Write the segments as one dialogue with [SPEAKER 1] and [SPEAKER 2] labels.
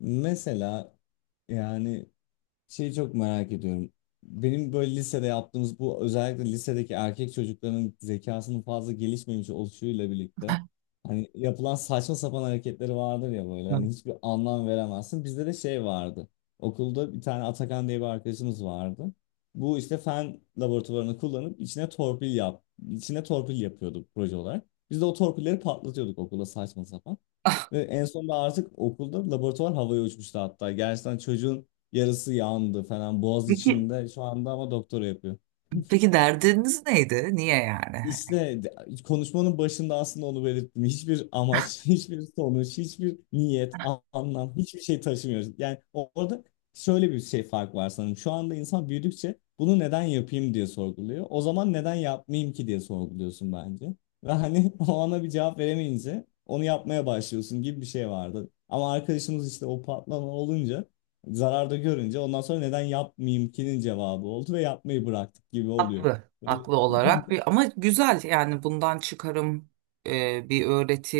[SPEAKER 1] Mesela yani şeyi çok merak ediyorum. Benim böyle lisede yaptığımız bu özellikle lisedeki erkek çocukların zekasının fazla gelişmemiş oluşuyla birlikte hani yapılan saçma sapan hareketleri vardır ya böyle hani hiçbir anlam veremezsin. Bizde de şey vardı. Okulda bir tane Atakan diye bir arkadaşımız vardı. Bu işte fen laboratuvarını kullanıp içine torpil yap, içine torpil yapıyordu proje olarak. Biz de o torpilleri patlatıyorduk okulda saçma sapan. Ve en sonunda artık okulda laboratuvar havaya uçmuştu hatta. Gerçekten çocuğun yarısı yandı falan boğaz içinde. Şu anda ama doktora yapıyor.
[SPEAKER 2] Peki derdiniz neydi? Niye yani?
[SPEAKER 1] İşte konuşmanın başında aslında onu belirttim. Hiçbir amaç, hiçbir sonuç, hiçbir niyet, anlam, hiçbir şey taşımıyor. Yani orada şöyle bir şey fark var sanırım. Şu anda insan büyüdükçe bunu neden yapayım diye sorguluyor. O zaman neden yapmayayım ki diye sorguluyorsun bence. Ve hani o ana bir cevap veremeyince onu yapmaya başlıyorsun gibi bir şey vardı. Ama arkadaşımız işte o patlama olunca, zararda görünce ondan sonra neden yapmayayım ki'nin cevabı oldu ve yapmayı bıraktık gibi oluyor.
[SPEAKER 2] Haklı,
[SPEAKER 1] Böyle.
[SPEAKER 2] haklı olarak bir ama güzel yani bundan çıkarım bir öğreti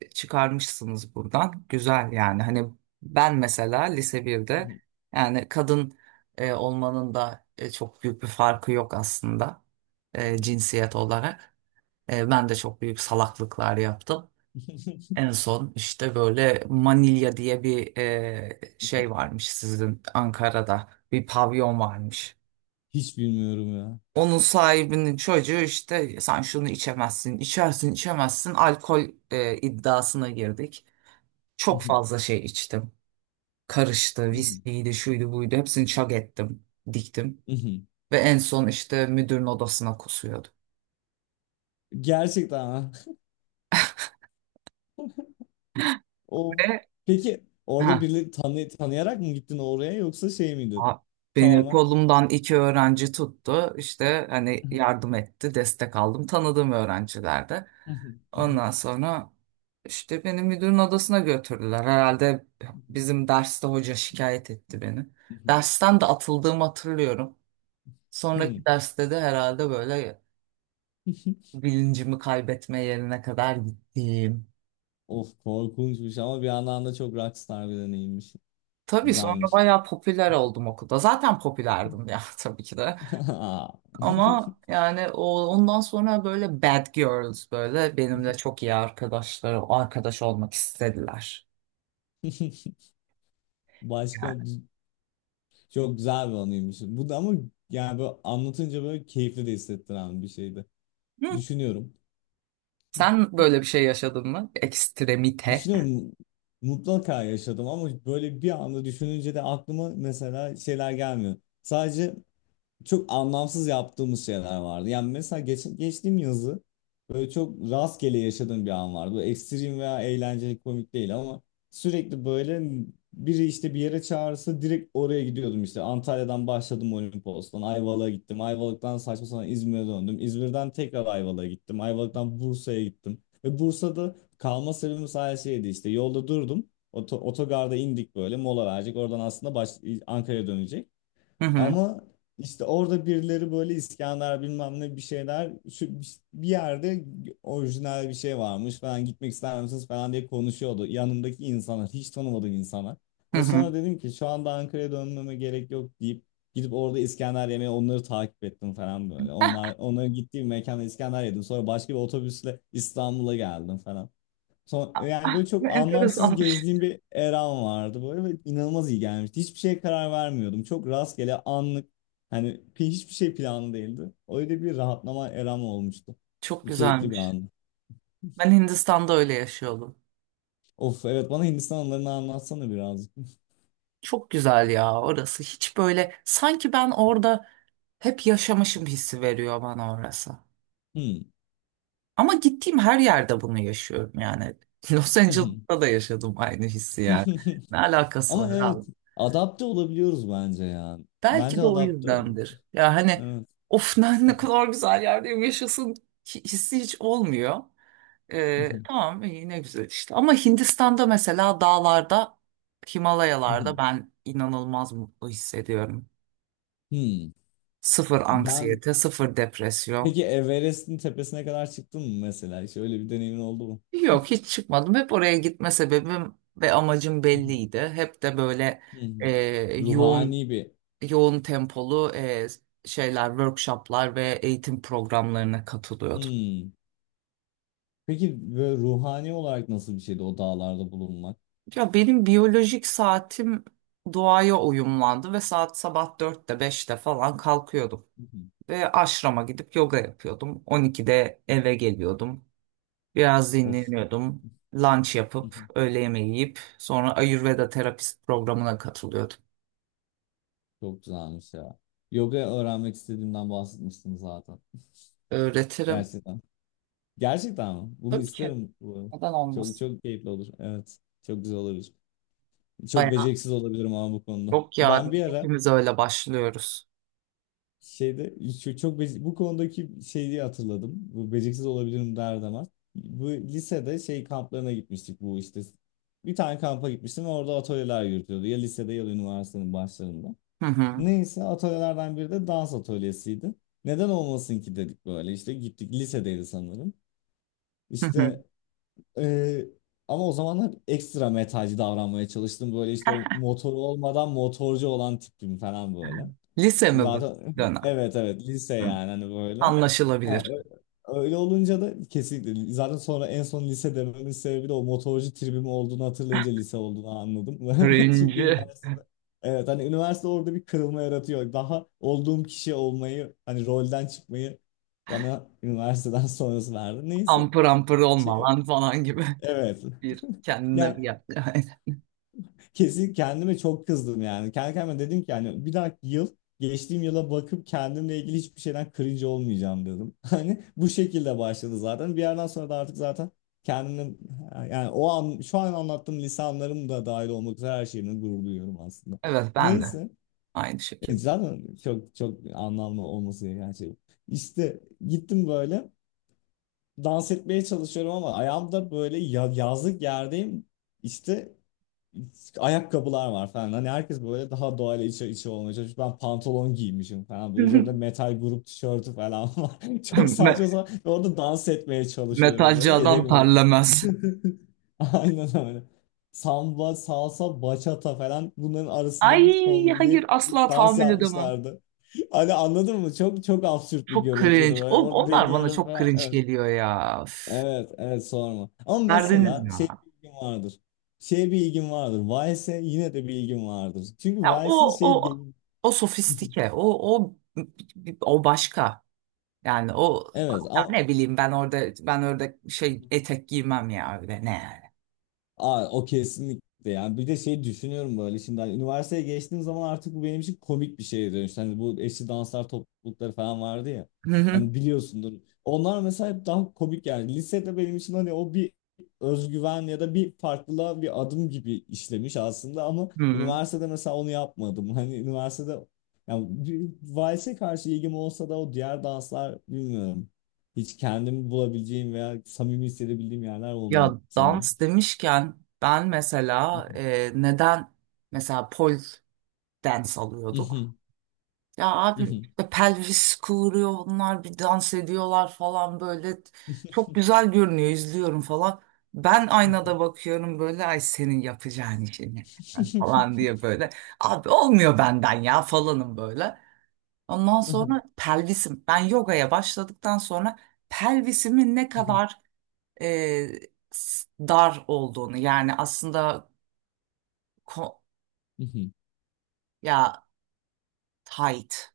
[SPEAKER 2] çıkarmışsınız buradan. Güzel yani hani ben mesela lise birde yani kadın olmanın da çok büyük bir farkı yok aslında cinsiyet olarak. Ben de çok büyük salaklıklar yaptım. En son işte böyle Manilya diye bir şey varmış sizin Ankara'da bir pavyon varmış.
[SPEAKER 1] Hiç bilmiyorum ya.
[SPEAKER 2] Onun sahibinin çocuğu işte sen şunu içemezsin, içersin, içemezsin alkol iddiasına girdik. Çok fazla şey içtim. Karıştı, viskiydi, şuydu buydu hepsini çak ettim, diktim. Ve en son işte müdürün odasına kusuyordu.
[SPEAKER 1] Gerçekten ha. O
[SPEAKER 2] Ve
[SPEAKER 1] peki orada
[SPEAKER 2] heh,
[SPEAKER 1] birini tanıyarak mı gittin oraya yoksa şey miydin?
[SPEAKER 2] aa, beni
[SPEAKER 1] Tamamen.
[SPEAKER 2] kolumdan iki öğrenci tuttu. İşte hani yardım etti, destek aldım. Tanıdığım öğrencilerde. Ondan sonra işte beni müdürün odasına götürdüler. Herhalde bizim derste hoca şikayet etti beni. Dersten de atıldığımı hatırlıyorum. Sonraki derste de herhalde böyle bilincimi kaybetme yerine kadar gittim.
[SPEAKER 1] Of korkunçmuş ama bir yandan da çok rockstar bir deneyimmiş.
[SPEAKER 2] Tabii sonra
[SPEAKER 1] Güzelmiş.
[SPEAKER 2] bayağı popüler oldum okulda. Zaten popülerdim ya tabii ki de.
[SPEAKER 1] Aa.
[SPEAKER 2] Ama yani ondan sonra böyle bad girls böyle benimle çok iyi arkadaşlar, arkadaş olmak istediler.
[SPEAKER 1] Başka
[SPEAKER 2] Yani.
[SPEAKER 1] çok güzel bir anıymış. Bu da ama yani böyle anlatınca böyle keyifli de hissettiren bir şeydi.
[SPEAKER 2] Hı.
[SPEAKER 1] Düşünüyorum.
[SPEAKER 2] Sen böyle bir şey yaşadın mı? Ekstremite.
[SPEAKER 1] Düşünüyorum mutlaka yaşadım ama böyle bir anda düşününce de aklıma mesela şeyler gelmiyor. Sadece çok anlamsız yaptığımız şeyler vardı. Yani mesela geçtiğim yazı böyle çok rastgele yaşadığım bir an vardı. Bu ekstrem veya eğlenceli komik değil ama sürekli böyle biri işte bir yere çağırırsa direkt oraya gidiyordum işte. Antalya'dan başladım Olimpos'tan Ayvalık'a gittim. Ayvalık'tan saçma sapan İzmir'e döndüm. İzmir'den tekrar Ayvalık'a gittim. Ayvalık'tan Bursa'ya gittim. Ve Bursa'da kalma sebebim sadece şeydi işte yolda durdum. Otogarda indik böyle mola verecek. Oradan aslında Ankara'ya dönecek.
[SPEAKER 2] Hı hı.
[SPEAKER 1] Ama işte orada birileri böyle İskender bilmem ne bir şeyler şu bir yerde orijinal bir şey varmış falan gitmek ister misiniz falan diye konuşuyordu. Yanımdaki insanlar hiç tanımadığım insanlar.
[SPEAKER 2] Hı
[SPEAKER 1] Ve sonra
[SPEAKER 2] hı.
[SPEAKER 1] dedim ki şu anda Ankara'ya dönmeme gerek yok deyip gidip orada İskender yemeye onları takip ettim falan böyle. Onlar onların gittiği bir mekanda İskender yedim. Sonra başka bir otobüsle İstanbul'a geldim falan. Yani böyle
[SPEAKER 2] Ne
[SPEAKER 1] çok anlamsız
[SPEAKER 2] enteresanmış.
[SPEAKER 1] gezdiğim bir eram vardı böyle ve inanılmaz iyi gelmişti. Hiçbir şeye karar vermiyordum. Çok rastgele anlık hani hiçbir şey planlı değildi. Öyle bir rahatlama eram olmuştu.
[SPEAKER 2] Çok
[SPEAKER 1] Keyifli bir
[SPEAKER 2] güzelmiş.
[SPEAKER 1] andı.
[SPEAKER 2] Ben Hindistan'da öyle yaşıyordum.
[SPEAKER 1] Of evet bana Hindistan anılarını anlatsana birazcık.
[SPEAKER 2] Çok güzel ya orası. Hiç böyle sanki ben orada hep yaşamışım hissi veriyor bana orası.
[SPEAKER 1] Hmm.
[SPEAKER 2] Ama gittiğim her yerde bunu yaşıyorum yani. Los Angeles'ta da yaşadım aynı hissi yani. Ne alakası
[SPEAKER 1] Ama
[SPEAKER 2] var
[SPEAKER 1] evet
[SPEAKER 2] abi?
[SPEAKER 1] adapte olabiliyoruz bence ya.
[SPEAKER 2] Belki
[SPEAKER 1] Bence
[SPEAKER 2] de o
[SPEAKER 1] adapte ol.
[SPEAKER 2] yüzdendir. Ya hani
[SPEAKER 1] Evet.
[SPEAKER 2] of ne kadar güzel yerdeyim yaşasın hissi hiç olmuyor. Tamam iyi ne güzel işte. Ama Hindistan'da mesela dağlarda, Himalayalarda ben inanılmaz mutlu hissediyorum.
[SPEAKER 1] Hmm.
[SPEAKER 2] Sıfır
[SPEAKER 1] Ben
[SPEAKER 2] anksiyete, sıfır depresyon.
[SPEAKER 1] peki Everest'in tepesine kadar çıktın mı mesela? Hiç öyle bir deneyimin oldu mu?
[SPEAKER 2] Yok hiç çıkmadım. Hep oraya gitme sebebim ve amacım belliydi. Hep de böyle e,
[SPEAKER 1] Hmm.
[SPEAKER 2] yoğun
[SPEAKER 1] Ruhani bir.
[SPEAKER 2] yoğun tempolu şeyler, workshoplar ve eğitim programlarına katılıyordum.
[SPEAKER 1] Hmm. Peki böyle ruhani olarak nasıl bir şeydi o dağlarda bulunmak?
[SPEAKER 2] Ya benim biyolojik saatim doğaya uyumlandı ve saat sabah dörtte beşte falan kalkıyordum.
[SPEAKER 1] Hı hı.
[SPEAKER 2] Ve aşrama gidip yoga yapıyordum. 12'de eve geliyordum. Biraz
[SPEAKER 1] Of.
[SPEAKER 2] dinleniyordum. Lunch
[SPEAKER 1] Hı hı.
[SPEAKER 2] yapıp öğle yemeği yiyip sonra Ayurveda terapist programına katılıyordum.
[SPEAKER 1] Çok güzelmiş ya. Yoga öğrenmek istediğimden bahsetmiştim zaten.
[SPEAKER 2] Öğretirim.
[SPEAKER 1] Gerçekten. Gerçekten mi? Bunu
[SPEAKER 2] Tabii ki.
[SPEAKER 1] isterim bu arada.
[SPEAKER 2] Neden
[SPEAKER 1] Çok
[SPEAKER 2] olmasın?
[SPEAKER 1] çok keyifli olur. Evet. Çok güzel olabilir. Çok
[SPEAKER 2] Bayağı
[SPEAKER 1] beceriksiz olabilirim ama bu konuda.
[SPEAKER 2] yok
[SPEAKER 1] Ben
[SPEAKER 2] yani.
[SPEAKER 1] bir ara
[SPEAKER 2] Hepimiz öyle başlıyoruz.
[SPEAKER 1] şeyde çok bu konudaki şeyi hatırladım. Bu beceriksiz olabilirim derdi ama. Bu lisede şey kamplarına gitmiştik bu işte. Bir tane kampa gitmiştim ve orada atölyeler yürütüyordu. Ya lisede ya da üniversitenin başlarında.
[SPEAKER 2] Hı hı.
[SPEAKER 1] Neyse atölyelerden biri de dans atölyesiydi. Neden olmasın ki dedik böyle işte gittik lisedeydi sanırım.
[SPEAKER 2] Hı hı.
[SPEAKER 1] İşte ee, ama o zamanlar ekstra metalci davranmaya çalıştım. Böyle işte o motoru olmadan motorcu olan tipim falan böyle.
[SPEAKER 2] Lise mi bu
[SPEAKER 1] Zaten
[SPEAKER 2] dönem?
[SPEAKER 1] evet evet lise
[SPEAKER 2] Hı.
[SPEAKER 1] yani hani böyle. Ha,
[SPEAKER 2] Anlaşılabilir.
[SPEAKER 1] öyle olunca da kesinlikle zaten sonra en son lise dememin sebebi de o motorcu tribim olduğunu hatırlayınca lise olduğunu anladım. Çünkü
[SPEAKER 2] Cringe.
[SPEAKER 1] üniversitede evet hani üniversite orada bir kırılma yaratıyor. Daha olduğum kişi olmayı hani rolden çıkmayı bana üniversiteden sonrası verdi. Neyse.
[SPEAKER 2] Ampır ampır olma
[SPEAKER 1] Şey,
[SPEAKER 2] lan falan gibi.
[SPEAKER 1] evet.
[SPEAKER 2] Bir kendine bir
[SPEAKER 1] Ya
[SPEAKER 2] gel.
[SPEAKER 1] kesin kendime çok kızdım yani. Kendi kendime dedim ki yani bir dahaki yıl geçtiğim yıla bakıp kendimle ilgili hiçbir şeyden cringe olmayacağım dedim. Hani bu şekilde başladı zaten. Bir yerden sonra da artık zaten kendimle yani o an şu an anlattığım lisanlarım da dahil olmak üzere her şeyimle gurur duyuyorum aslında.
[SPEAKER 2] Evet ben de
[SPEAKER 1] Neyse
[SPEAKER 2] aynı şekilde.
[SPEAKER 1] zaten çok çok anlamlı olması gereken şey bu. İşte gittim böyle dans etmeye çalışıyorum ama ayağımda böyle yazlık yerdeyim. İşte ayakkabılar var falan. Hani herkes böyle daha doğayla içe içe olmaya çalışmış. Ben pantolon giymişim falan. Böyle üzerimde metal grup tişörtü falan var. Çok
[SPEAKER 2] Me-
[SPEAKER 1] saçma sapan. Ve orada dans etmeye çalışıyorum
[SPEAKER 2] Metalci
[SPEAKER 1] böyle.
[SPEAKER 2] adam
[SPEAKER 1] Edemiyorum.
[SPEAKER 2] terlemez.
[SPEAKER 1] Aynen öyle. Samba, salsa, bachata falan bunların arasında bir
[SPEAKER 2] Ay hayır
[SPEAKER 1] kombine bir
[SPEAKER 2] asla
[SPEAKER 1] dans
[SPEAKER 2] tahammül edemem.
[SPEAKER 1] yapmışlardı. Hani anladın mı? Çok çok absürt bir
[SPEAKER 2] Çok
[SPEAKER 1] görüntüydü
[SPEAKER 2] cringe.
[SPEAKER 1] böyle. Orada
[SPEAKER 2] Onlar bana
[SPEAKER 1] deniyorum
[SPEAKER 2] çok
[SPEAKER 1] falan.
[SPEAKER 2] cringe
[SPEAKER 1] Evet.
[SPEAKER 2] geliyor ya. Üf.
[SPEAKER 1] Evet, evet sorma. Ama
[SPEAKER 2] Verdiniz
[SPEAKER 1] mesela şey
[SPEAKER 2] ya.
[SPEAKER 1] bir ilgim vardır. Şeye bir ilgim vardır. Vice'e yine de bir ilgim vardır. Çünkü
[SPEAKER 2] Ya
[SPEAKER 1] Vice'in şey...
[SPEAKER 2] o sofistike, o o başka. Yani o
[SPEAKER 1] Evet
[SPEAKER 2] ya
[SPEAKER 1] ama.
[SPEAKER 2] ne bileyim ben orada şey etek giymem ya öyle ne yani.
[SPEAKER 1] Aa, o kesinlikle yani bir de şey düşünüyorum böyle şimdi hani üniversiteye geçtiğim zaman artık bu benim için komik bir şeye dönüştü. Hani bu eşli danslar toplulukları falan vardı ya.
[SPEAKER 2] Hı hı.
[SPEAKER 1] Hani biliyorsundur. Onlar mesela hep daha komik yani. Lisede benim için hani o bir özgüven ya da bir farklılığa bir adım gibi işlemiş aslında ama
[SPEAKER 2] Hı.
[SPEAKER 1] üniversitede mesela onu yapmadım. Hani üniversitede yani bir valse karşı ilgim olsa da o diğer danslar bilmiyorum. Hiç kendimi bulabileceğim veya samimi hissedebildiğim yerler olmuyor
[SPEAKER 2] Ya
[SPEAKER 1] sanırım.
[SPEAKER 2] dans demişken ben mesela neden mesela pol dance alıyorduk?
[SPEAKER 1] Mhm,
[SPEAKER 2] Ya abi
[SPEAKER 1] mhm.
[SPEAKER 2] pelvis kıvırıyor onlar bir dans ediyorlar falan böyle çok güzel görünüyor izliyorum falan. Ben
[SPEAKER 1] Mhm.
[SPEAKER 2] aynada bakıyorum böyle ay senin yapacağın işini falan diye böyle. Abi olmuyor benden ya falanım böyle. Ondan
[SPEAKER 1] Aha,
[SPEAKER 2] sonra pelvisim ben yogaya başladıktan sonra pelvisimin ne
[SPEAKER 1] mhm,
[SPEAKER 2] kadar e, dar olduğunu yani aslında ko-
[SPEAKER 1] mhm.
[SPEAKER 2] ya tight.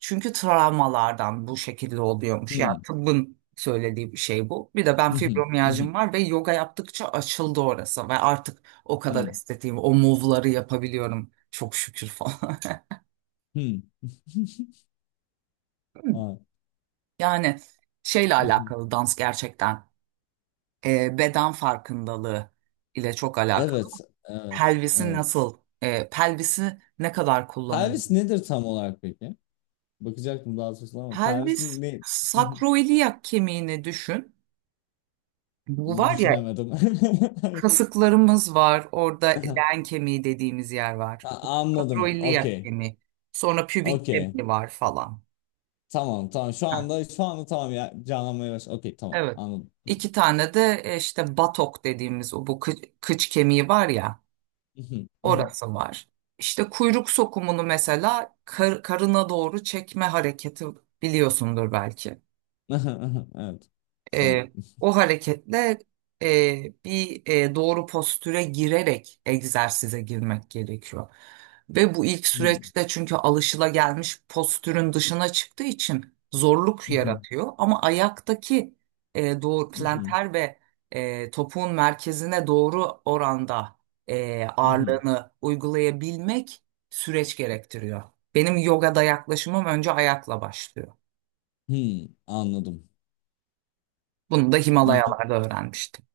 [SPEAKER 2] Çünkü travmalardan bu şekilde oluyormuş. Yani
[SPEAKER 1] Hmm,
[SPEAKER 2] tıbbın söylediği bir şey bu. Bir de ben
[SPEAKER 1] mhm, mhm,
[SPEAKER 2] fibromiyajım var ve yoga yaptıkça açıldı orası ve artık o kadar
[SPEAKER 1] hmm,
[SPEAKER 2] estetiğim, o move'ları yapabiliyorum. Çok şükür falan.
[SPEAKER 1] hmm. Aa,
[SPEAKER 2] Yani şeyle
[SPEAKER 1] mhm.
[SPEAKER 2] alakalı dans gerçekten beden farkındalığı ile çok alakalı.
[SPEAKER 1] Evet, evet,
[SPEAKER 2] Pelvisi
[SPEAKER 1] evet.
[SPEAKER 2] nasıl, pelvisi ne kadar
[SPEAKER 1] Pervis
[SPEAKER 2] kullanılıyor?
[SPEAKER 1] nedir tam olarak peki? Bakacaktım daha sonra ama
[SPEAKER 2] Pelvis
[SPEAKER 1] Pervis'in ne?
[SPEAKER 2] sakroiliyak kemiğini düşün. Bu var ya
[SPEAKER 1] Düşünemedim. Hayır.
[SPEAKER 2] kasıklarımız var. Orada
[SPEAKER 1] Aha.
[SPEAKER 2] leğen kemiği dediğimiz yer var.
[SPEAKER 1] Ha, anladım.
[SPEAKER 2] Kadroiliyak
[SPEAKER 1] Okey.
[SPEAKER 2] kemiği. Sonra pübik
[SPEAKER 1] Okey.
[SPEAKER 2] kemiği var falan.
[SPEAKER 1] Tamam, tamam. Şu
[SPEAKER 2] Ha,
[SPEAKER 1] anda şu anda tamam ya. Canlanmaya baş. Okey, tamam.
[SPEAKER 2] evet.
[SPEAKER 1] Anladım.
[SPEAKER 2] İki tane de işte batok dediğimiz o bu kıç kemiği var ya orası var. İşte kuyruk sokumunu mesela karına doğru çekme hareketi biliyorsundur belki.
[SPEAKER 1] Evet.
[SPEAKER 2] E,
[SPEAKER 1] Sanırım.
[SPEAKER 2] O hareketle bir doğru postüre girerek egzersize girmek gerekiyor. Ve bu ilk süreçte çünkü alışılagelmiş postürün dışına çıktığı için zorluk
[SPEAKER 1] Mhm,
[SPEAKER 2] yaratıyor. Ama ayaktaki doğru
[SPEAKER 1] mhm,
[SPEAKER 2] planter ve topuğun merkezine doğru oranda
[SPEAKER 1] mhm.
[SPEAKER 2] ağırlığını uygulayabilmek süreç gerektiriyor. Benim yogada yaklaşımım önce ayakla başlıyor.
[SPEAKER 1] Hmm, anladım.
[SPEAKER 2] Bunu da
[SPEAKER 1] İlgi,
[SPEAKER 2] Himalayalarda öğrenmiştim.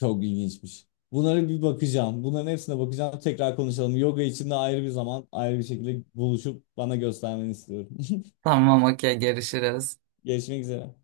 [SPEAKER 1] çok ilginçmiş. Bunlara bir bakacağım. Bunların hepsine bakacağım. Tekrar konuşalım. Yoga için de ayrı bir zaman, ayrı bir şekilde buluşup bana göstermeni istiyorum.
[SPEAKER 2] Tamam okey görüşürüz.
[SPEAKER 1] Görüşmek üzere.